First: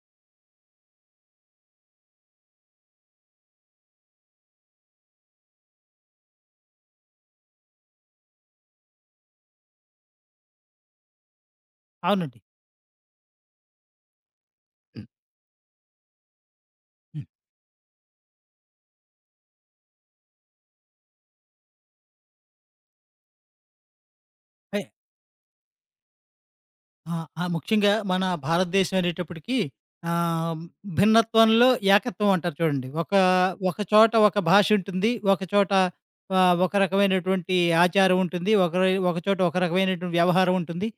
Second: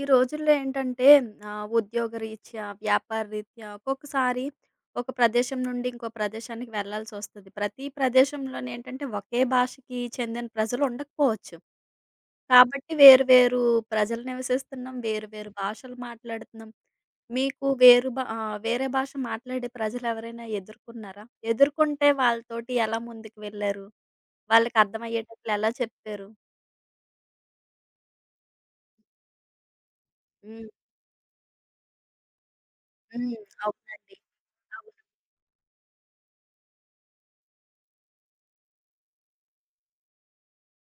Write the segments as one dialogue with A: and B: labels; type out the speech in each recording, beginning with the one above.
A: ఈ రోజుల్లో ఏంటంటే ఉద్యోగరీత్యా, వ్యాపారరీత్యా ఒక్కొక్కసారి ఒక ప్రదేశం నుండి ఇంకో ప్రదేశానికి వెళ్ళాల్సొస్తది. ప్రతి ప్రదేశంలోనేంటంటే ఒకే భాషకి చెందిన ప్రజలు ఉండకపోవచ్చు.
B: అవునండి.
A: కాబట్టి వేరు వేరు ప్రజలు నివసిస్తున్నాం. వేరు వేరు భాషలు మాట్లాడుతున్నాం.
B: హ్మ్.
A: మీకు వేరే భాష మాట్లాడే ప్రజలెవరైనా ఎదుర్కొన్నారా? ఎదుర్కొంటే వాళ్ళతోటి ఎలా ముందుకు వెళ్లారు?
B: అయి
A: వాళ్ళకర్థమయ్యేటట్లు ఎలా చెప్పారు?
B: ముఖ్యంగా మన భారతదేశం అనేటప్పటికి ఆహ్,
A: హ్మ్.
B: భిన్నత్వంలో ఏకత్వం అంటారు చూడండి.
A: హ్మ్.
B: ఒక చోట
A: అవునండి.
B: ఒక భాష
A: అవును.
B: ఉంటుంది. ఒక చోట ఒక రకమైనటువంటి ఆచారం ఉంటుంది. ఒక చోట ఒక రకమైనటువంటి వ్యవహారం ఉంటుంది.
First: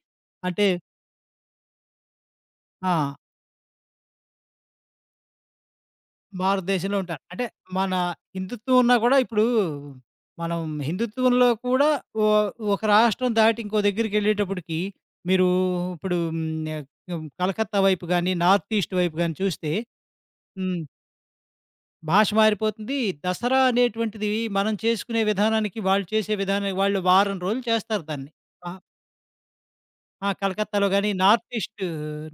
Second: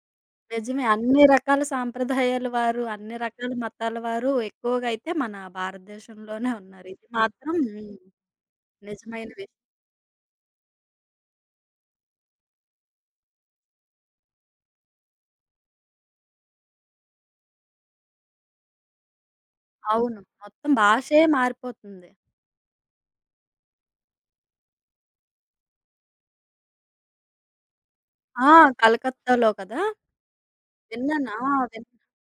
B: అంటే
A: నిజమే. అన్ని రకాల సాంప్రదాయాల వారు,
B: ఆ!
A: అన్ని రకాల మతాల వారు ఎక్కువగా అయితే మన భారతదేశంలోనే ఉన్నారు.
B: భారతదేశంలో
A: ఇది
B: ఉంటారు. అంటే
A: మాత్రం హ్మ్.
B: మన హిందుత్వం ఉన్నా కూడా
A: నిజమైన
B: ఇప్పుడు
A: విషయం.
B: మనం హిందుత్వంలో కూడా ఒ ఒక రాష్ట్రం దాటి ఇంకో దగ్గరికెళ్ళేటప్పటికి మీరు ఇప్పుడు కలకత్తా వైపు గాని, నార్త్ ఈస్ట్ వైపు గాని చూస్తే
A: అవును. మొత్తం
B: హ్మ్,
A: భాషే మారిపోతుంది.
B: భాష మారిపోతుంది. దసరా అనేటువంటిది మనం చేసుకునే విధానానికి వాళ్ళు చేసే విధానానికి వాళ్ళు వారం రోజులు చేస్తారు దాన్ని.
A: ఆ!
B: ఆ!
A: కలకత్తాలో కదా!
B: ఆ! కలకత్తాలో గాని
A: విన్నాను. ఆ! విన్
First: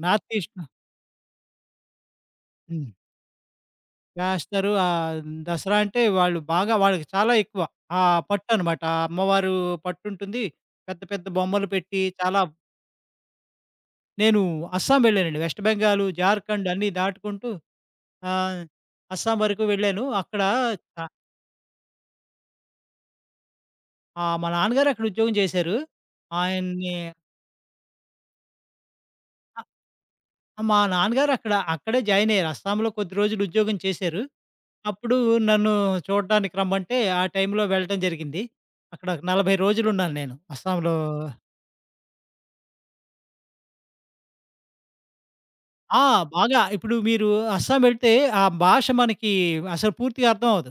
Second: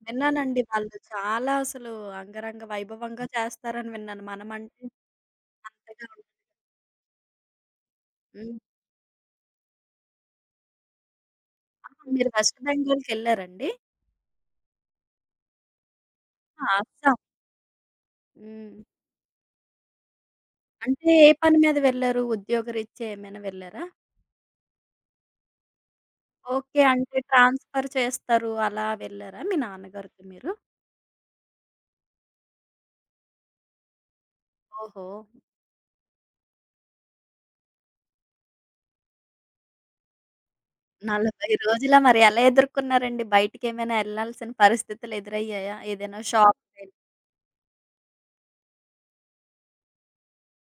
B: నార్త్ ఈస్ట్
A: విన్నానండి. వాళ్ళు చాలా అసలు అంగరంగ
B: హ్మ్.
A: వైభవంగా చేస్తారని విన్నాను.
B: వేస్తారు.
A: మనమంటే
B: దసరా అంటే
A: అంతగా
B: వాళ్ళు బాగా వాళ్ళకి చాలా ఎక్కువ. ఆ
A: హ్మ్.
B: పట్టనమాట. ఆ అమ్మవారు పట్టుంటుంది. పెద్ద పెద్ద బొమ్మలు
A: ఆ!
B: పెట్టి
A: మీరు
B: చాలా.
A: వెస్ట్ బెంగాల్‌కెళ్లారండి?
B: నేను అస్సాం వెళ్ళానండి. వెస్ట్ బెంగాల్,
A: ఆ!
B: జార్ఖండ్ అన్నీ
A: అస్సాం.
B: దాటుకుంటూ ఆహ్,
A: హ్మ్.
B: అస్సాం వరకు వెళ్ళాను. అక్కడ చ
A: అంటే ఏ పని మీద వెళ్లారు? ఉద్యోగరీత్యా ఏమైనా వెళ్లారా?
B: మా నాన్నగారు అక్కడ ఉద్యోగం చేశారు.
A: ఓకే.
B: ఆయన్ని
A: అంటే ట్రాన్స్‌ఫర్ చేస్తారు. అలా వెళ్లారా మీ నాన్నగారితో మీరు?
B: అ మా నాన్నగారు అక్కడే జాయిన్ అయ్యారు. అస్సాంలో కొద్ది రోజులు ఉద్యోగం చేశారు.
A: ఓహో!
B: అప్పుడు నన్ను చూడడానికి రమ్మంటే ఆ టైంలో వెళ్ళటం జరిగింది. అక్కడ 40 రోజులున్నాను నేను అస్సాంలో.
A: 40 రోజులా మరి ఎలా ఎదుర్కొన్నారండి? బయటికేమైనా ఎళ్ళాల్సిన పరిస్థితులు ఎదురయ్యాయా?
B: ఆ!
A: ఏదైనా
B: బాగా.
A: షాప్‌కె
B: ఇప్పుడు మీరు అస్సాం వెళ్తే ఆ భాష మనకి అసలు పూర్తిగా అర్థం అవ్వదు.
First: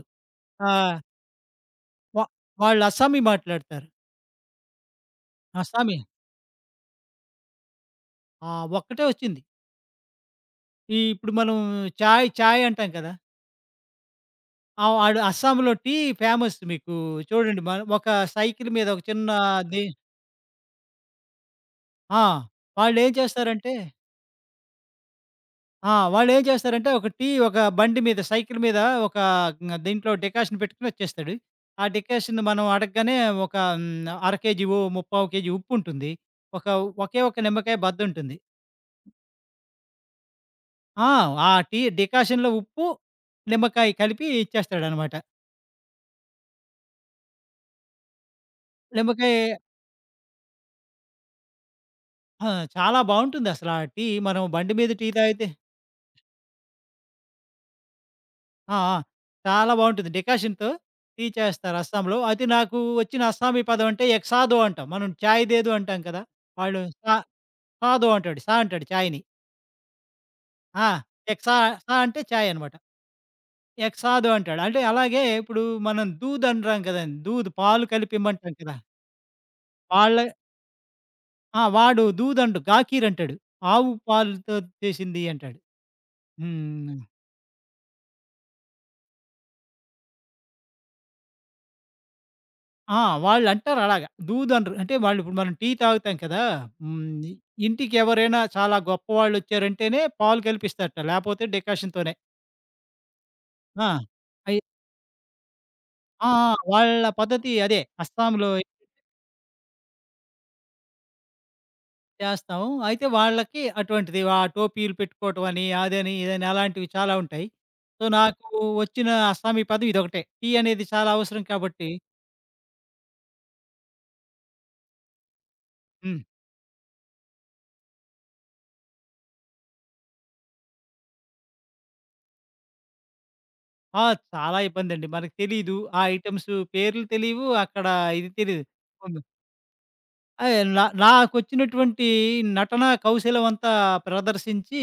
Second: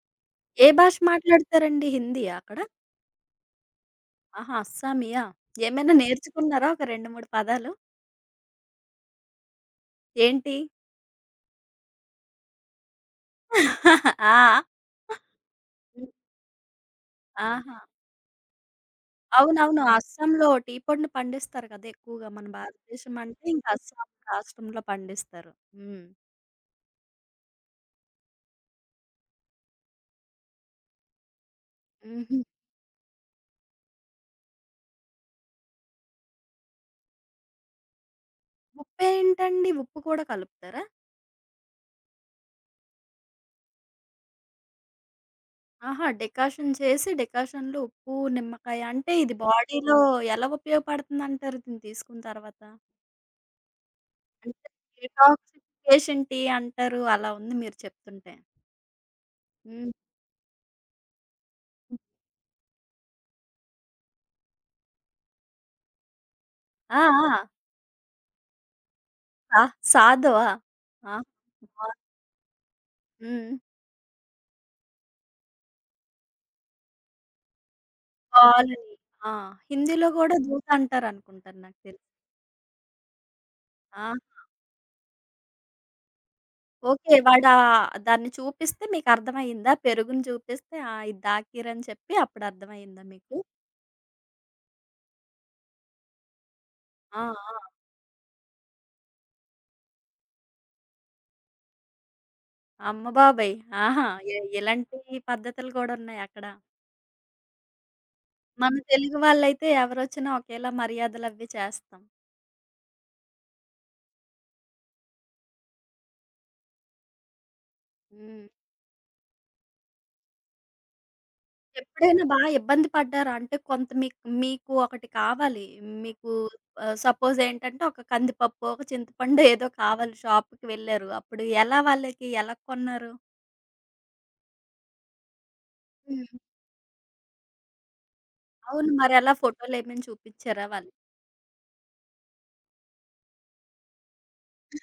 A: ఏ భాష
B: ఆహ్,
A: మాట్లాడతారండి?
B: వా
A: హిందీయా అక్కడ?
B: వాళ్ళు అస్సామీ మాట్లాడతారు.
A: ఆహా! అస్సామీయా? ఏమైనా
B: అస్సామీ.
A: నేర్చుకున్నారా ఒక 2, 3 పదాలు?
B: ఆ! ఒక్కటే వచ్చింది.
A: ఏంటి?
B: ఇప్పుడు మనం చాయ్, చాయ్ అంటాం కదా!
A: ఆ!
B: ఆ! ఆడు అస్సాంలో టీ
A: హ్మ్.
B: ఫేమస్ మీకు చూడండి.
A: ఆహా!
B: మన ఒక సైకిల్ మీద ఒక చిన్న
A: అవునవును.
B: ది
A: అస్సాంలో టీ పొడిని పండిస్తారు కదా!
B: ఆ!
A: ఎక్కువగా మన
B: వాళ్ళేం
A: భారతదేశం అంటే ఇంకా
B: చేస్తారంటే
A: అస్సాం రాష్ట్రంలో పండిస్తారు.
B: ఆ!
A: హ్మ్.
B: వాడేం చేస్తారంటే ఒక టీ ఒక బండి మీద సైకిల్ మీద ఒక గ్ దీంట్లో డికాషన్ పెట్టుకొని వచ్చేస్తాడు. ఆ
A: హుహు.
B: డికాషన్ మనం అడగగానే ఒక హ్మ్, అర కేజీ, ఓ ముప్పావు కేజీ ఉప్పుంటుంది. ఒక ఒకే ఒక నిమ్మకాయ బద్దుంటుంది.
A: ఉప్పేంటండి? ఉప్పు కూడా కలుపుతారా?
B: ఆ! ఆ టీ డికాషన్‌లో ఉప్పు, నిమ్మకాయ కలిపి ఇచ్చేస్తాడనమాట.
A: ఆహా! డికాషన్ చేసి డికాషన్‌లో ఉప్పు, నిమ్మకాయ అంటే ఇది
B: నిమ్మకాయ
A: బాడీలో ఎలా ఉపయోగపడుతుందంటారు దీన్ని తీసుకున్న
B: ఆ!
A: తర్వాత?
B: చాలా బావుంటుందసల ఆ టీ. మనం
A: అంటే
B: బండి మీద టీ తాగితే
A: డిటాక్సిఫికేషన్ టీ అంటారు. అలా ఉంది మీరు చెప్తుంటే.
B: ఆ! ఆ! చాలా
A: హ్మ్.
B: బావుంటుంది. డికాషన్‌తో టీ చేస్తారు అస్సాంలో. అయితే నాకు వచ్చిన అస్సామీ పదం అంటే ఎక్సాదో అంటాం. మనం చాయ్ దేదో అంటాం కదా! వాళ్ళు
A: ఆ!
B: సా
A: ఆ!
B: సాదో అంటాడు. సా అంటాడు చాయ్‌ని.
A: సా సాదవా?
B: ఆ!
A: ఆ!
B: ఎక్సా
A: బా
B: సా అంటే చాయ్ అనమాట.
A: హ్మ్.
B: ఎక్సాదో అంటాడు. అంటే అలాగే ఇప్పుడు మనం దూద్ అంటాం కదండీ. దూద్ పాలు కలిపి ఇమ్మంటాం కదా!
A: పాలని. ఆ! హిందీలో
B: వాళ్ళ
A: గూడా దూత్ అంటారనుకుంటాను
B: ఆ!
A: నాకు
B: వాడు
A: తెలిసి.
B: దూద్ అండు గాకీర్ అంటాడు. ఆవు
A: ఆ!
B: పాలుతో చేసింది అంటాడు. హ్మ్.
A: ఓకే. వాడా దాన్ని చూపిస్తే మీకర్థమయిందా? పెరుగుని చూపిస్తే ఆ! ఇది దాకీర్ అని చెప్పి అప్పుడు
B: ఆ!
A: అర్థమయిందా మీకు?
B: వాళ్ళంటారు అలాగా. దూదు అనరు. అంటే వాళ్ళిప్పుడు మనం టీ తాగుతాం కదా!
A: ఆ!
B: హ్మ్.
A: ఆ!
B: ఇంటికి ఎవరైనా చాలా గొప్పవాళ్ళొచ్చారంటేనే పాలు కలిపిస్తారట. లేపోతే డికాషన్‌తోనే.
A: అమ్మ బాబోయ్!
B: ఆ!
A: ఆహా! ఎ
B: అయి
A: ఇలాంటి పద్ధతులు కూడా ఉన్నాయి
B: ఆ!
A: అక్కడ.
B: ఆ! వాళ్ళ పద్ధతి అదే. అస్సాంలో
A: మన తెలుగు వాళ్ళైతే ఎవరొచ్చినా ఒకేలా మర్యాదలవి చేస్తాం.
B: చేస్తాము. అయితే వాళ్ళకి అటువంటిది ఆ టోపీలు పెట్టుకోవటం అని, అదని, ఇదని అలాంటివి చాలా ఉంటాయి. సో,
A: హ్మ్.
B: నాకు వచ్చిన అస్సామీ పదం ఇదొకటే. టీ అనేది చాలా అవసరం కాబట్టి
A: ఎప్పుడైనా బాగా ఇబ్బంది పడ్డారా? అంటే కొంత మీకు మీకు ఒకటి కావాలి.
B: హ్మ్.
A: మీకు సపోజ్ ఏంటంటే ఒక కందిపప్పో, ఒక చింతపండో ఏదో కావాలి షాప్‌కి వెళ్లారు. అప్పుడు ఎలా వాళ్ళకి ఎలా కొన్నారు?
B: ఆ! చాలా ఇబ్బందండి. మనకు తెలీదు. ఆ
A: హ్మ్.
B: ఐటెమ్స్ పేర్లు తెలీవు. అక్కడ ఇది తెలీదు.
A: అవును. మరెలా ఫోటోలేమైనా
B: అదే
A: చూపిచ్చారా వాళ్ళకి?
B: నాకొచ్చినటువంటి నటనా కౌశలమంతా ప్రదర్శించి,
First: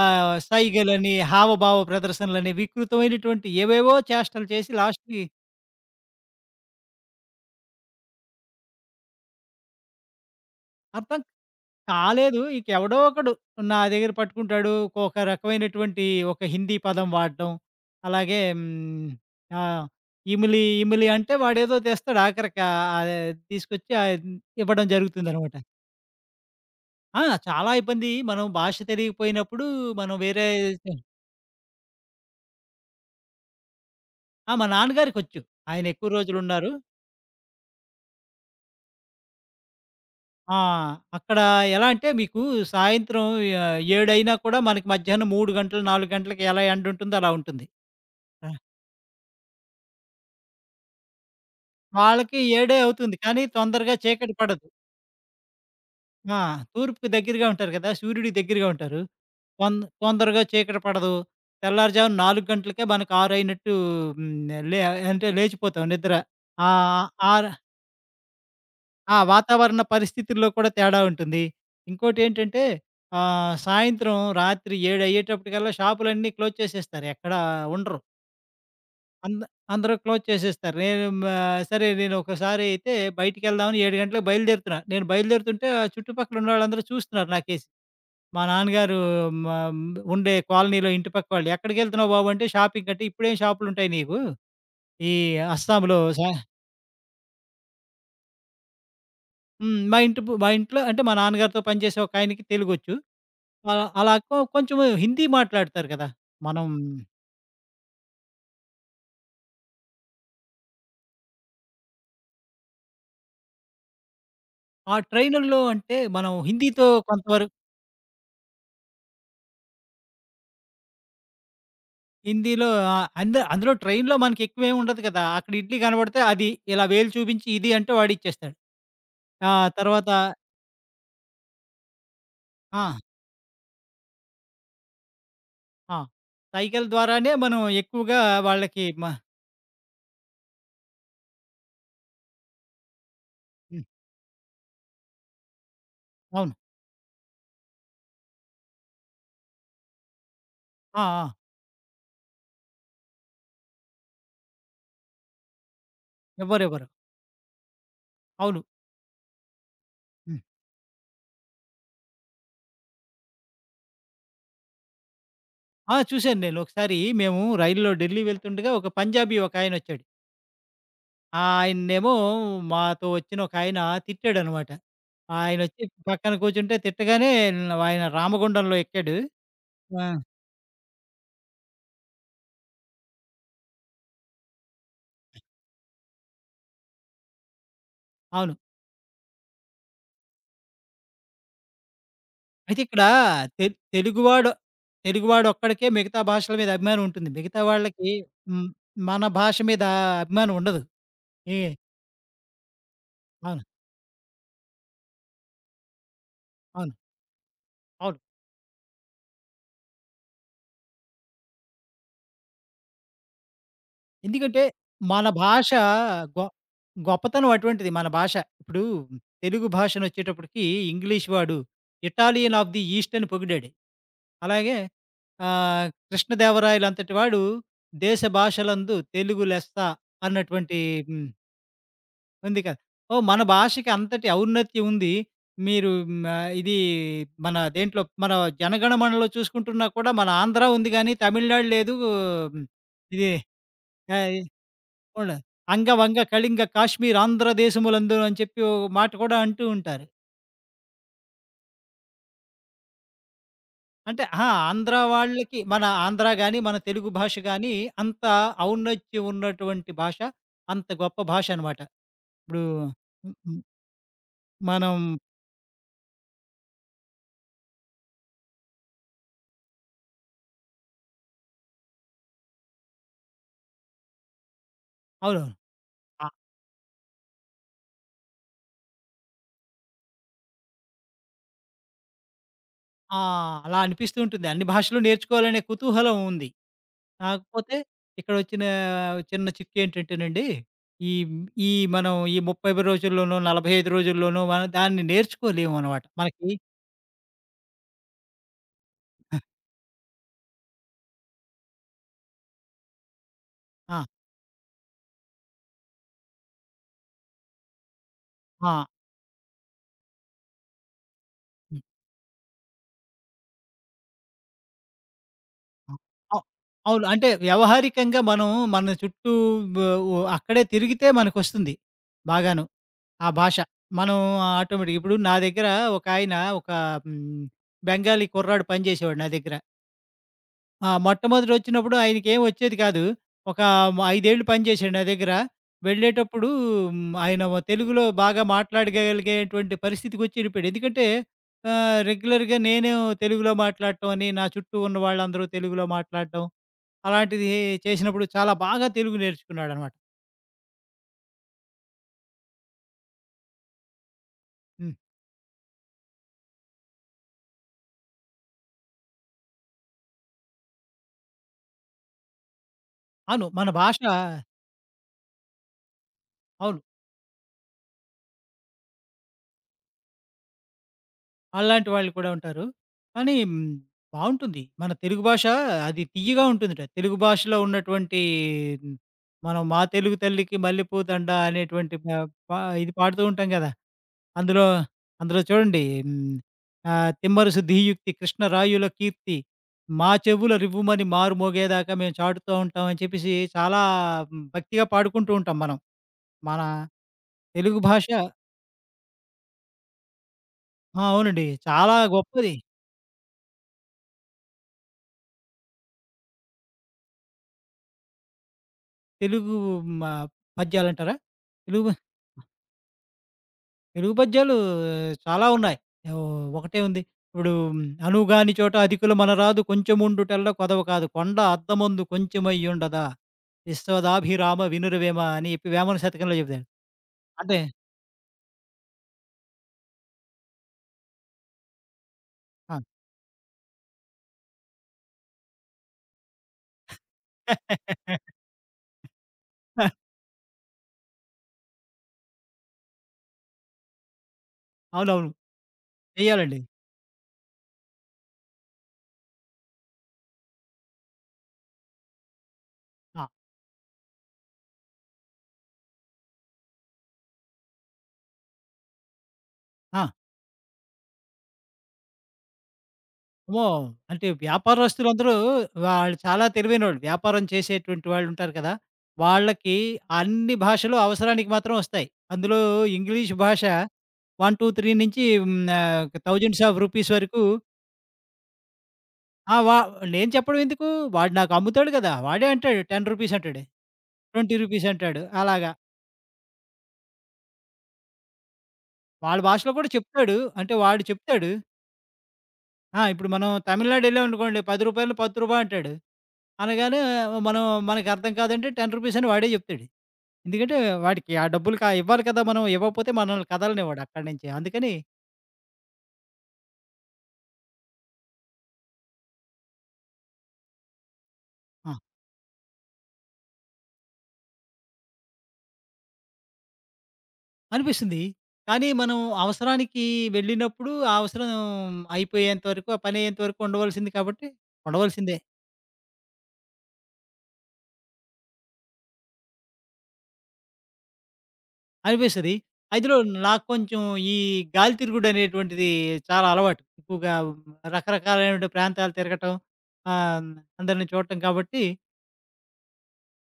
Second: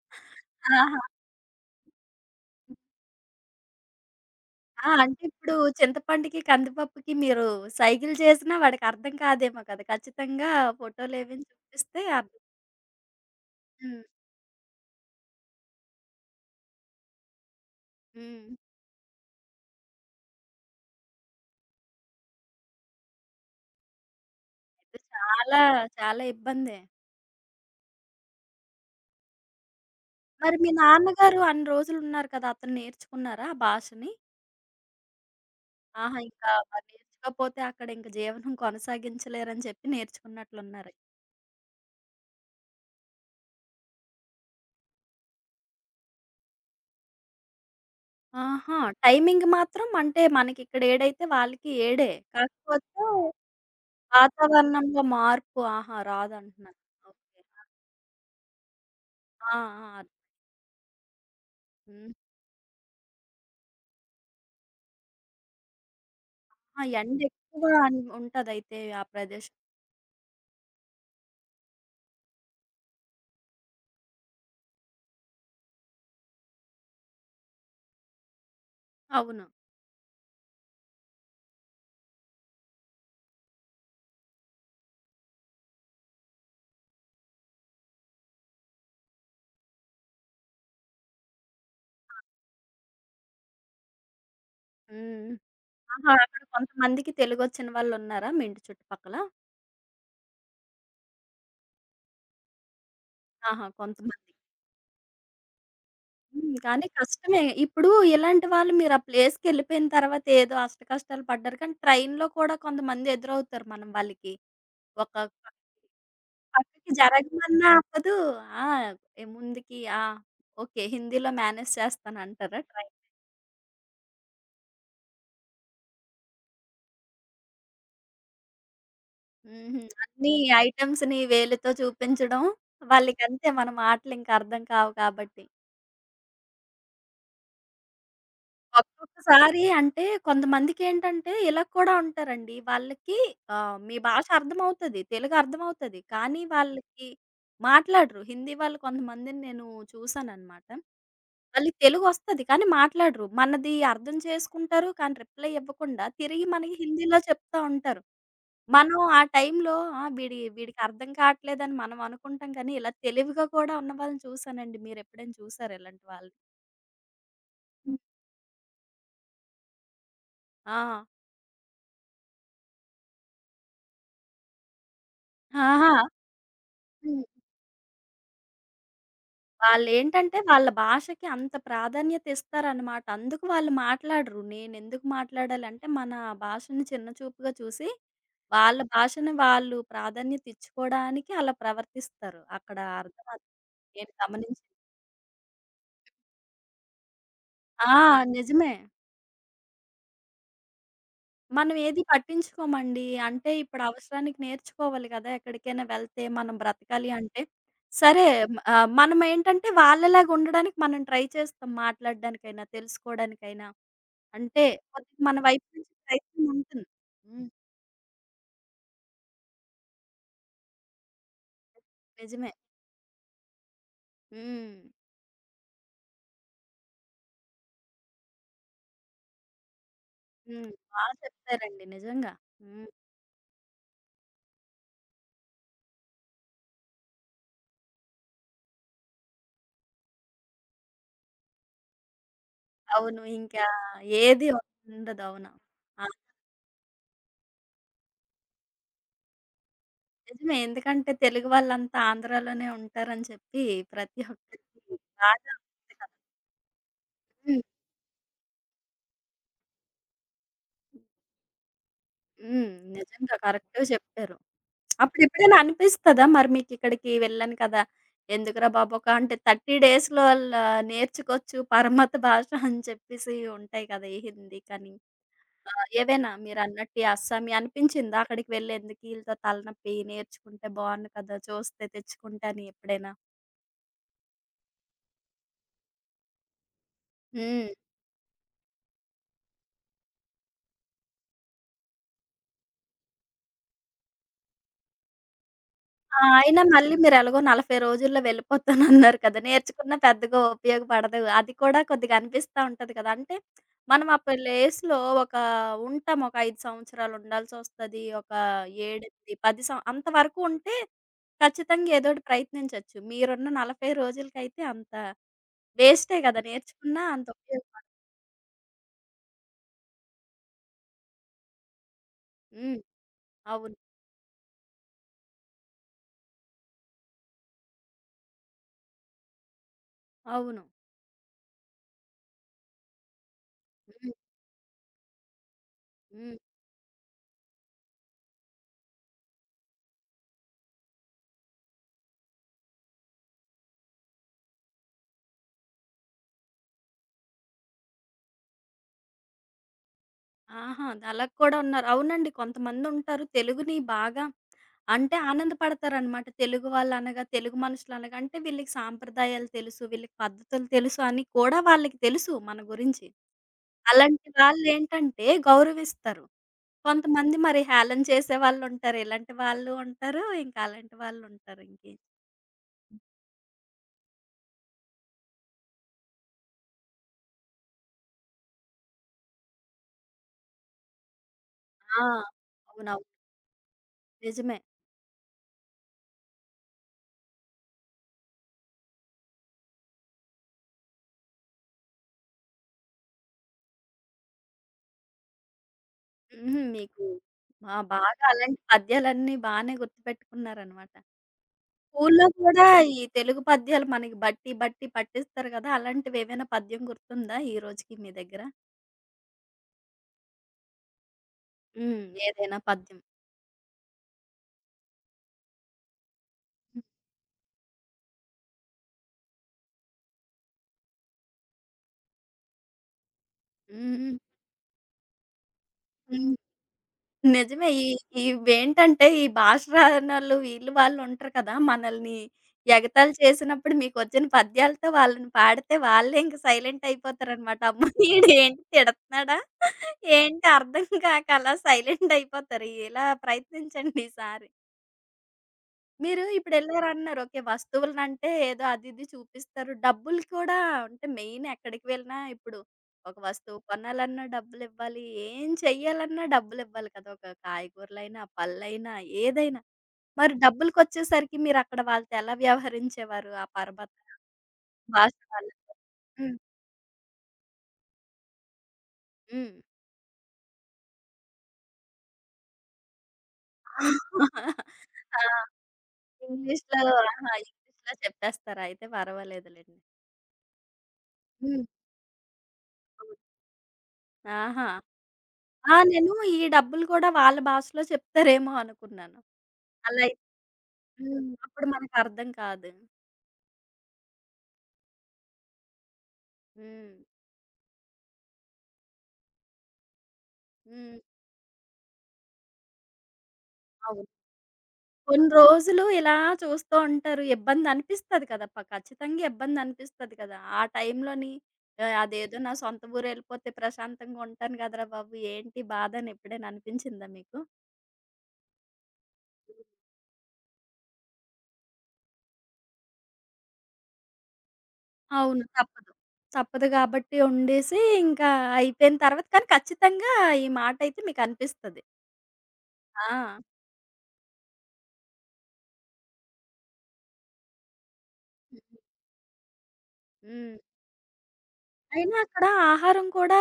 A: ఆహా!
B: సైగలని, హావభావ ప్రదర్శనలని, వికృతమైనటువంటి ఏవేవో చేష్టలు చేసి
A: ఆ! అంటే
B: లాస్ట్‌కి
A: ఇప్పుడు చింతపండుకి, కందిపప్పుకి మీరు సైగలు చేసినా వాడికర్థం కాదేమో కదా! ఖచ్చితంగా
B: అర్థం
A: ఫోటోలేవైనా చూపిస్తే అర్థం
B: కాలేదు. ఇక ఎవడో ఒకడు నా
A: హ్మ్.
B: దగ్గర పట్టుకుంటాడు. ఒక రకమైనటువంటి ఒక హిందీ పదం వాడడం. అలాగే
A: హ్మ్.
B: హ్మ్, ఆ! ఇమిలి, ఇమిలి అంటే వాడేదో తెస్తాడు ఆఖరికి తీసుకొచ్చి ఇవ్వడం
A: అయితే
B: జరుగుతుందనమాట.
A: చాలా, చాలా ఇబ్బందే.
B: ఆ! చాలా ఇబ్బంది. మనం భాష తెలియకపోయినప్పుడు మనం వేరే.
A: మరి మీ నాన్నగారు అన్ని రోజులున్నారు కదా! అతను నేర్చుకున్నారా ఆ భాషని?
B: ఆ! మా నాన్నగారికొచ్చు. ఆయన ఎక్కువ
A: ఆహా! ఇంకా
B: రోజులున్నారు.
A: మరి నేర్చుకోకపోతే అక్కడ ఇంక జీవనం కొనసాగించలేరని చెప్పి
B: ఆ!
A: నేర్చుకున్నట్లున్నారు.
B: అక్కడ ఎలా అంటే మీకు సాయంత్రం 7:00 కూడా మనకి మధ్యాహ్నం 3 గంటలు, 4 గంటలకి ఎలా ఎండుంటుందో అలా ఉంటుంది. ఆ!
A: ఆహా! టైమింగ్ మాత్రం అంటే మనకిక్కడ ఏడైతే వాళ్ళకి ఏడే.
B: వాళ్ళకి 7:00
A: కాకపోతే
B: అవుతుంది. కానీ తొందరగా చీకటి పడదు.
A: వాతావరణంలో మార్పు ఆహా!
B: ఆ!
A: రాదంటున్నారు.
B: తూర్పుకి
A: ఓకే.
B: దగ్గరగా ఉంటారు కదా! సూర్యుడికి దగ్గరగా ఉంటారు.
A: ఆ!
B: తొం
A: ఆ!
B: తొందరగా చీకటి పడదు.
A: హ్మ్.
B: తెల్లారుజామున 4 గంటలకే మనకు 6 అయినట్టు హ్మ్. లే అంటే లేచిపోతాం నిద్ర. ఆ!
A: ఆ!
B: ఆర
A: ఎండెక్కువ అన్ ఉంటదైతే ఆ
B: ఆ!
A: ప్రదేశం.
B: వాతావరణ పరిస్థితుల్లో కూడా తేడా ఉంటుంది. ఇంకోటేంటంటే ఆహ్, సాయంత్రం రాత్రి 7 అయ్యేటప్పటికల్లా షాపులన్నీ క్లోజ్ చేసేస్తారు. ఎక్కడా ఉండరు. అంద
A: అవును.
B: అందరూ క్లోజ్ చేసేస్తారు. నేను మా సరే నేను ఒకసారి అయితే బయటికెళ్దామని 7 గంటలకు బయలుదేరుతున్నా. నేను బయలుదేరుతుంటే ఆ చుట్టుపక్కల ఉన్నోళ్ళందరూ చూస్తున్నారు నాకేసి. మా నాన్నగారు మా ఉండే కాలనీలో ఇంటి పక్క వాళ్ళు. "ఎక్కడికెళ్తున్నావు బాబు" అంటే "షాపింగ్" అంటే "ఇప్పుడేం షాపులుంటాయి నీకు? ఈ
A: హ్మ్.
B: అస్సాంలో"
A: ఆహా!
B: సా
A: అక్కడ కొంతమందికి తెలుగొచ్చిన వాళ్ళున్నారా మీ ఇంటి చుట్టుపక్కల?
B: హ్మ్. మా ఇంటి పు మా ఇంట్లో అంటే మా నాన్నగారితో పనిచేసే ఒకాయనకి తెలుగొచ్చు.
A: ఆహా!
B: అలా అలా
A: కొంతమంది.
B: కొ కొంచెం హిందీ మాట్లాడతారు కదా!
A: హ్మ్.
B: మనం
A: కానీ కష్టమే. ఇప్పుడు ఇలాంటి వాళ్ళు మీరు ఆ ప్లేస్‌కెళ్ళిపోయిన తర్వాత ఏదో అష్టకష్టాలు పడ్డారు. కానీ ట్రైన్‌లో కూడా కొంతమంది ఎదురవుతారు మనం వాళ్ళకి.
B: ఆ
A: ఒక
B: ట్రైనుల్లో
A: పక్కకి
B: అంటే మనం హిందీతో
A: పక్కకి
B: కొంతవరకు
A: జరగమన్నా అవ్వదు. ఆ! ముందుకి ఆ! ఓకే. హిందీలో మేనేజ్ చేస్తానంటారా
B: హిందీలో
A: ట్రైన్?
B: ఆహ్, అంద అందులో ట్రైన్‌లో మనకెక్కువేమి ఉండదు కదా! అక్కడ ఇడ్లీ కనబడితే అది ఇలా వేలు చూపించి ఇది అంటే వాడిచ్చేస్తాడు. ఆ
A: హుహు.
B: తర్వాత
A: అన్ని ఐటెమ్స్‌ని వేలుతో చూపించడం.
B: ఆ!
A: వాళ్ళకంతే మన మాటలింక అర్థం కావు కాబట్టి.
B: ఆ! సైగల ద్వారానే మనం ఎక్కువగా వాళ్ళకి మ
A: ఒక్కొక్కసారి అంటే కొంతమందికేంటంటే ఇలా కూడా ఉంటారండి. వాళ్ళకి
B: హ్మ్.
A: మీ భాష అర్థమవుతది. తెలుగు అర్థమవుతది. కానీ
B: అవును.
A: వాళ్ళకి మాట్లాడరు. హిందీ వాళ్ళు కొంతమందిని నేను చూసాననమాట.
B: ఆ! ఆ!
A: వాళ్ళకి తెలుగొస్తది. కానీ మాట్లాడరు. మనది అర్థం చేసుకుంటారు. కానీ రిప్లై ఇవ్వకుండా తిరిగి మనకి
B: ఇవ్వరివ్వరు.
A: హిందీలో చెప్తా ఉంటారు.
B: అవును.
A: మనం ఆ టైంలో ఆ! వీడి
B: హ్మ్.
A: వీడికి అర్థం కావట్లేదని మనం అనుకుంటాం కానీ, ఇలా తెలివిగా కూడా ఉన్న వాళ్ళని చూసానండి. మీరెప్పుడైనా చూసారా
B: ఆ!
A: ఇలాంటి వాళ్ళని?
B: చూసాను నేను. ఒకసారి మేము రైలులో
A: హ్మ్.
B: ఢిల్లీ వెళ్తుండగా ఒక పంజాబీ ఒకాయనొచ్చాడు.
A: ఆ!
B: ఆయన్నేమో మాతో వచ్చిన ఒకాయన తిట్టాడనమాట. ఆయనొచ్చి
A: అహా!
B: పక్కన కూర్చుంటే
A: హ్మ్.
B: తిట్టగానే ఆయన రామగుండంలో ఎక్కాడు. ఆ!
A: వాళ్ళేంటంటే వాళ్ళ భాషకి అంత ప్రాధాన్యత ఇస్తారనమాట. అందుకు వాళ్ళు మాట్లాడరు. నేనెందుకు మాట్లాడాలంటే మన భాషని చిన్న చూపుగా చూసి,
B: అవును.
A: వాళ్ళ భాషని వాళ్ళు ప్రాధాన్యత ఇచ్చుకోవడానికి అలా ప్రవర్తిస్తారు. అక్కడ
B: అయితే ఇక్కడ
A: అర్థం అది
B: తె
A: నేను
B: తెలుగువాడు
A: గమనించింది.
B: తెలుగువాడు ఒక్కడికే మిగతా భాషల మీద అభిమానం ఉంటుంది. మిగతా
A: ఆ!
B: వాళ్ళకి హ్మ్.
A: నిజమే.
B: మన భాష మీద అభిమానం ఉండదు. ఏ
A: మనం ఏది పట్టించుకోమండి. అంటే
B: అవును.
A: ఇప్పుడు అవసరానికి నేర్చుకోవాలి గదా! ఎక్కడికైనా వెళ్తే మనం
B: అవును.
A: బ్రతకాలి అంటే.
B: అవును.
A: సరే మనమేంటంటే వాళ్ళలాగా ఉండడానికి మనం ట్రై చేస్తాం మాట్లాడడానికైనా, తెలుసుకోవడానికైనా.
B: ఎందుకంటే
A: అంటే కొద్దిగా
B: మన
A: మన వైపు
B: భాష
A: నుంచి
B: గొ
A: ప్రయత్నం ఉంటుంది. హ్మ్.
B: గొప్పతనం అటువంటిది మన భాష. ఇప్పుడు తెలుగు భాషనొచ్చేటప్పటికి ఇంగ్లీష్ వాడు
A: నిజమే.
B: ఇటాలియన్ ఆఫ్ ది ఈస్ట్ అని పొగిడాడు. అలాగే
A: హ్మ్.
B: 'కృష్ణదేవరాయలంతటి వాడు దేశ భాషలందు తెలుగు లెస్స'
A: హ్మ్.
B: అన్నటువంటి
A: బా
B: హ్మ్.
A: చెప్పారండి నిజంగా.
B: ఉంది కదా!
A: హ్మ్.
B: ఓహ్! మన భాషకి అంతటి ఔన్నత్యం ఉంది. మీరు హ్మ్, ఆహ్, ఇది మన దేంట్లో మన జనగణమనలో చూసుకుంటున్నా కూడా మన ఆంధ్ర ఉంది గానీ, తమిళనాడు లేదు. ఉమ్,
A: అవును.
B: ఇది
A: ఇంకా
B: ఆహ్, ఇ
A: ఏది ఉండదు.
B: ఉండదు.
A: అవును.
B: 'అంగ,
A: ఆ!
B: వంగ, కళింగ, కాశ్మీర్ ఆంధ్ర దేశములందును' అని చెప్పి ఓ మాట కూడా అంటూ ఉంటారు.
A: నిజమే. ఎందుకంటే తెలుగు వాళ్ళంతా ఆంధ్రాలోనే ఉంటారని చెప్పి ప్రతి
B: అంటే అహా! ఆంధ్ర
A: ఒక్కరికి బాధ
B: వాళ్ళకి మన
A: ఉంది కదా!
B: ఆంధ్ర గాని, మన తెలుగు భాష
A: హ్మ్.
B: గాని అంత ఔన్నత్యం ఉన్నటువంటి భాష. అంత గొప్ప భాష అనమాట. ఇప్పుడు
A: హ్మ్.
B: హ్మ్,
A: నిజంగా
B: హ్మ్.
A: కరెక్ట్‌గా చెప్పారు.
B: మనం
A: అప్పుడెప్పుడైనా అనిపిస్తదా మరి మీకిక్కడికి వెళ్ళాను కదా! ఎందుకురా బాబు ఒక అంటే 30 డేస్‌లో ఆళ్ళ నేర్చుకోవచ్చు పరమత భాష అని చెప్పేసి ఉంటాయి కదా! ఈ హిందీ కానీ
B: అవును. అ
A: ఏవైనా మీరన్నట్టు ఈ అస్సామీ అనిపించిందా? అక్కడికి వెళ్ళేందుకు ఈళ్ళతో తలనొప్పి నేర్చుకుంటే బావుండు కదా! చూస్తే తెచ్చుకుంటే అని ఎప్పుడైనా?
B: ఆ! అలా అనిపిస్తూ ఉంటుంది. అన్ని భాషలు నేర్చుకోవాలనే కుతూహలం ఉంది.
A: హ్మ్.
B: కాకపోతే ఇక్కడొచ్చిన చిన్న చిక్కేంటంటేనండి, ఈ ఈ మనం ఈ 35 రోజుల్లోనో, 45 రోజుల్లోనో మనం దాన్ని నేర్చుకోలేమనమాట.
A: ఆ!
B: మనకి
A: అయినా మళ్ళీ మీరెలాగో 40 రోజుల్లో వెళ్ళిపోతానన్నారు కదా! నేర్చుకున్న పెద్దగా ఉపయోగపడదు. అది కూడా కొద్దిగా అనిపిస్తా ఉంటది కదా! అంటే
B: ఆ!
A: మనం ఆ ప్లేస్‌లో ఒక ఉంటాం. ఒక 5 సంవత్సరాలు ఉండాల్సొస్తది. ఒక
B: ఆ!
A: 7, 10 సం అంతవరకు ఉంటే ఖచ్చితంగా ఏదోటి ప్రయత్నించొచ్చు. మీరున్న 40 రోజులకైతే అంత వేస్టే
B: అ
A: కదా! నేర్చుకున్నా
B: అవును.
A: అంత
B: అంటే
A: ఉపయోగపడదు.
B: వ్యావహారికంగా మనం మన చుట్టూ వ ఉ అక్కడే తిరిగితే మనకొస్తుంది బాగాను.
A: హ్మ్.
B: ఆ భాష.
A: అవును.
B: మనం ఆటోమేటిక్. ఇప్పుడు నా దగ్గర ఒకాయన ఒక హ్మ్, బెంగాలీ కుర్రాడు పనిచేసేవాడు నా దగ్గర.
A: అవును.
B: ఆ! మొట్టమొదటొచ్చినప్పుడు ఆయనకేం వచ్చేది కాదు. ఒక మ
A: హ్మ్.
B: 5 ఏళ్ళు పనిచేశాడు నా దగ్గర.
A: హ్మ్.
B: వెళ్ళేటప్పుడు హ్మ్, ఆయన వ తెలుగులో బాగా మాట్లాడగలిగేటువంటి పరిస్థితికొచ్చి వెళ్ళిపోయాడు. ఎందుకంటే రెగ్యులర్‌గా నేను తెలుగులో మాట్లాడటం అని, నా చుట్టూ ఉన్న వాళ్ళందరూ తెలుగులో మాట్లాడటం, అలాంటిది చేసినప్పుడు చాలా బాగా తెలుగు నేర్చుకున్నాడనమాట.
A: ఆహా! అలాగ కూడా ఉన్నారు. అవునండి. కొంతమందుంటారు తెలుగుని బాగా
B: హ్మ్.
A: అంటే ఆనందపడతారనమాట. తెలుగు వాళ్ళనగా, తెలుగు మనుషులనగా అంటే వీళ్ళకి సాంప్రదాయాలు తెలుసు, వీళ్ళకి పద్ధతులు తెలుసు అని కూడా వాళ్ళకి తెలుసు మన గురించి.
B: అవును. మన భాష
A: అలాంటి వాళ్ళేంటంటే గౌరవిస్తారు.
B: అవును.
A: కొంతమంది మరి హేళన చేసే వాళ్ళుంటారు. ఇలాంటి వాళ్ళు ఉంటారు. ఇంకా అలాంటి వాళ్ళుంటారు
B: అలాంటి
A: ఇంకే.
B: వాళ్ళు కూడా ఉంటారు. కానీ హ్మ్, బావుంటుంది. మన తెలుగు భాష అది తియ్యగా ఉంటుందట. తెలుగు భాషలో ఉన్నటువంటి హ్మ్, మనం 'మా తెలుగు తల్లికి మల్లెపూ దండ' అనేటువంటి
A: ఆ!
B: ప పా ఇది
A: అవునవును.
B: పాడుతూ ఉంటాం గదా!
A: నిజమే.
B: అందులో అందులో చూడండి 'తిమ్మరుసు ధీయుక్తి కృష్ణరాయుల కీర్తి మా చెవుల రివ్వుమని మారు మోగేదాకా మేము చాటుతూ ఉంటాం' అని చెప్పేసి చాలా భక్తిగా పాడుకుంటూ ఉంటాం మనం.
A: హుహు.
B: మన
A: మీకు ఆ!
B: తెలుగు భాష.
A: బాగా అలాంటి పద్యాలన్నీ బానే గుర్తుపెట్టుకున్నారనమాట.
B: ఆ! అవునండి. చాలా
A: స్కూల్లో
B: గొప్పది.
A: కూడా ఈ తెలుగు పద్యాలు మనకి బట్టి, బట్టి పట్టిస్తారు కదా! అలాంటివి ఏవైనా పద్యం గుర్తుందా ఈ రోజుకి మీ దగ్గర?
B: తెలుగు మా పద్యాలంటారా? తెలుగు
A: హ్మ్. ఏదైనా పద్యం?
B: తెలుగు పద్యాలు చాలా ఉన్నాయి. ఓ ఒకటే ఉంది. ఇప్పుడు 'అనుగాని చోట అధికులు మనరాదు కొంచెముండుటల్ల కొదవ కాదు కొండ అద్దమందు కొంచెమయ్యుండదా
A: హ్మ్.
B: విశ్వదాభిరామ వినురవేమ' అని చెప్పి వేమన
A: హ్మ్.
B: శతకంలో చెప్తాడు. అంటే
A: నిజమే. ఈ ఇవేంటంటే ఈ భాష రానోళ్ళు వీళ్ళు వాళ్ళు ఉంటారు కదా! మనల్ని
B: ఆ!
A: ఎగతాళి చేసినప్పుడు మీకొచ్చిన పద్యాలతో వాళ్ళని పాడితే వాళ్ళే ఇంక సైలెంట్ అయిపోతారనమాట. అమ్మో! ఈడేంటి తిడతన్నాడా? ఏంటి తిడుతున్నాడా ఏంటి అర్థం కాక అలా సైలెంట్ అయిపోతారు. ఇలా ప్రయత్నించండి ఈసారి.
B: అవునవును.
A: మీరు
B: చెయ్యాలండి.
A: ఇప్పుడెళ్లారన్నారు. ఓకే. వస్తువులనంటే ఏదో అది ఇది చూపిస్తారు. డబ్బులు కూడా అంటే మెయిన్ ఎక్కడికి వెళ్ళినా ఇప్పుడు ఒక
B: ఆ!
A: వస్తువు కొనాలన్నా డబ్బులివ్వాలి. ఏం చెయ్యాలన్నా డబ్బులివ్వాలి కదా! ఒక కాయగూరలైనా, పళ్ళైనా, ఏదైనా.
B: ఆ!
A: మరి డబ్బులకొచ్చేసరికి మీరక్కడ వాళ్ళతో ఎలా వ్యవహరించేవారు? ఆ
B: అమ్మో!
A: పరభత
B: అంటే
A: భాష
B: వ్యాపారస్తులందరూ
A: వాళ్ళతో?
B: వాళ్ళు
A: హ్మ్.
B: చాలా తెలివైనోళ్ళు. వ్యాపారం చేసేటువంటి వాళ్ళుంటారు కదా!
A: హ్మ్.
B: వాళ్ళకి అన్ని భాషలు అవసరానికి మాత్రం వస్తాయి. అందులో ఇంగ్లీష్ భాష 1, 2, 3
A: ఆ!
B: నుంచి హ్మ్. థౌసండ్స్ ఆఫ్
A: ఇంగ్లీష్‌లో
B: రూపీస్
A: ఆహా!
B: వరకు
A: ఇంగ్లీష్‌లో చెప్పేస్తారా? అయితే
B: ఆ! వా
A: పర్వాలేదులెండి.
B: నేను చెప్పడం ఎందుకు? వాడు నాకు
A: హ్మ్.
B: అమ్ముతాడు కదా! వాడే అంటాడు. రూ.
A: హ్మ్.
B: 10 రూపాయలు అంటాడు. రూ.
A: ఆహా!
B: 20 రూపాయలు అంటాడు. అలాగా.
A: ఆ! నేను ఈ డబ్బులు కూడా వాళ్ళ భాషలో చెప్తారేమో అనుకున్నాను.
B: వాళ్ళ భాషలో కూడా
A: అలా అయి
B: చెప్తాడు. అంటే వాడు
A: హ్మ్.
B: చెప్తాడు.
A: అప్పుడు మనకర్థం కాదు.
B: ఆ! ఇప్పుడు మనం తమిళనాడు ఎళ్ళామనుకోండి రూ. 10 రూపాయలు "10 రూపాయలు" పత్తు రూపా అంటాడు.
A: హ్మ్.
B: అనగానే మనం మనకు అర్థం కాదంటే రూ. 10 రూపాయలు అని వాడే చెప్తాడు. ఎందుకంటే
A: హ్మ్.
B: వాడికి ఆ డబ్బులు ఇవ్వాలి కదా! మనం ఇవ్వకపోతే మనల్ని కదలనివ్వడు
A: అవును.
B: అక్కడి నుంచి. అందుకని
A: కొన్ని రోజులు ఇలా చూస్తూ ఉంటారు. ఇబ్బందనిపిస్తది కదా! ప ఖచ్చితంగా ఇబ్బందనిపిస్తది కదా! ఆ టైంలోని
B: ఆ!
A: అదేదో నా సొంత ఊరెళ్ళిపోతే ప్రశాంతంగా ఉంటాను కదరా బాబు! ఏంటి బాధని ఎప్పుడైనా అనిపించిందా మీకు?
B: అనిపిస్తుంది. కానీ మనం అవసరానికి వెళ్ళినప్పుడు ఆ అవసరం అయిపోయేంత వరకు, ఆ పనయ్యేంత వరకు ఉండవలసింది కాబట్టి ఉండవలసిందే
A: అవును. తప్పదు. తప్పదు కాబట్టి ఉండేసి ఇంకా అయిపోయిన తర్వాత కానీ ఖచ్చితంగా ఈ మాటయితే మీకనిపిస్తది.
B: అనిపిస్తది. అందులో
A: ఆ!
B: నాకు కొంచెం ఈ గాలి తిరుగుడనేటువంటిది చాలా అలవాటు. ఎక్కువగా
A: హ్మ్.
B: రకరకాలైనటువంటి ప్రాంతాలు తిరగటం, ఆహ్,
A: హ్మ్.
B: అందరిని చూడటం కాబట్టి.
A: అయినా అక్కడ ఆహారం కూడా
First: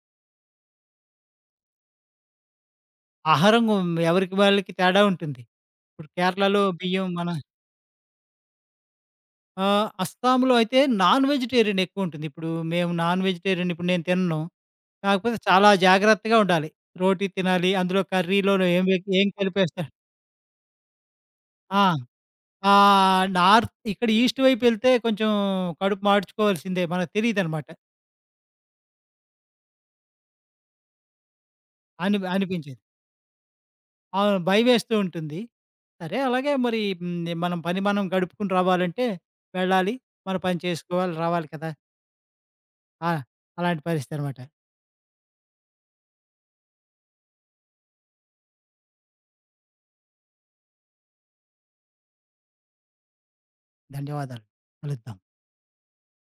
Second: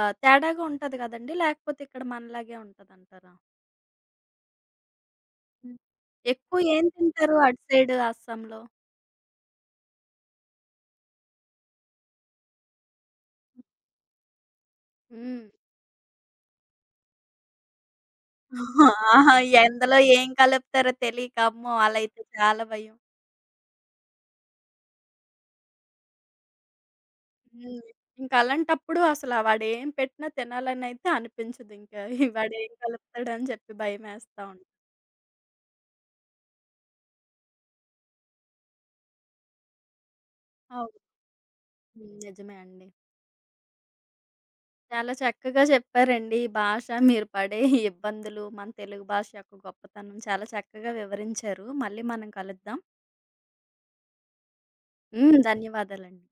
A: తేడాగా ఉంటది గదండీ! లేకపోతే ఇక్కడ మనలాగే ఉంటదంటారా?
B: ఆహారం ఎవరికి వాళ్ళకి తేడా ఉంటుంది.
A: హ్మ్.
B: ఇప్పుడు
A: ఎక్కువ
B: కేరళలో
A: ఏం
B: బియ్యం మన
A: తింటారు అటు సైడ్ అస్సాంలో?
B: అస్సాంలో అయితే నాన్ వెజిటేరియన్ ఎక్కువుంటుంది. ఇప్పుడు మేము నాన్ వెజిటేరియన్ ఇప్పుడు నేను తినను. కాకపోతే
A: హ్మ్.
B: చాలా జాగ్రత్తగా ఉండాలి. రోటీ తినాలి. అందులో కర్రీలోను ఏం
A: ఆహా!
B: కలిపేస్తారు
A: ఎందులో ఏం కలుపుతారో తెలీక అమ్మో!
B: ఆ!
A: అలా అయితే చాలా భయం.
B: నార్త్ ఇక్కడ ఈస్ట్ వైపెళ్తే కొంచెం కడుపు మాడ్చుకోవాల్సిందే. మనకు తెలీదనమాట.
A: హ్మ్. ఇంక అలాంటప్పుడు అసల వాడేం పెట్టినా తినాలనైతే అనిపించదు ఇంకా.
B: అని
A: వాడేం
B: అనిపించేది.
A: కలుపుతాడని చెప్పి
B: అవును.
A: భయమేస్తా ఉంటుంది.
B: భయమేస్తూ ఉంటుంది. సరే అలాగే మరి హ్మ్. మనం గడుపుకొని రావాలంటే వెళ్ళాలి. మన పని
A: అవును.
B: చేసుకోవాలి. రావాలి కదా!
A: హ్మ్. నిజమే అండి.
B: ఆ! అలాంటి పరిస్థితి అనమాట.
A: చాలా చక్కగా చెప్పారండి. ఈ భాష, మీరు పడే ఈ ఇబ్బందులు, మన తెలుగు భాష యొక్క గొప్పతనం చాలా చక్కగా వివరించారు. మళ్ళీ మనం కలుద్దాం.
B: ధన్యవాదాలు. కలుద్దాం.
A: హ్మ్. ధన్యవాదాలండి.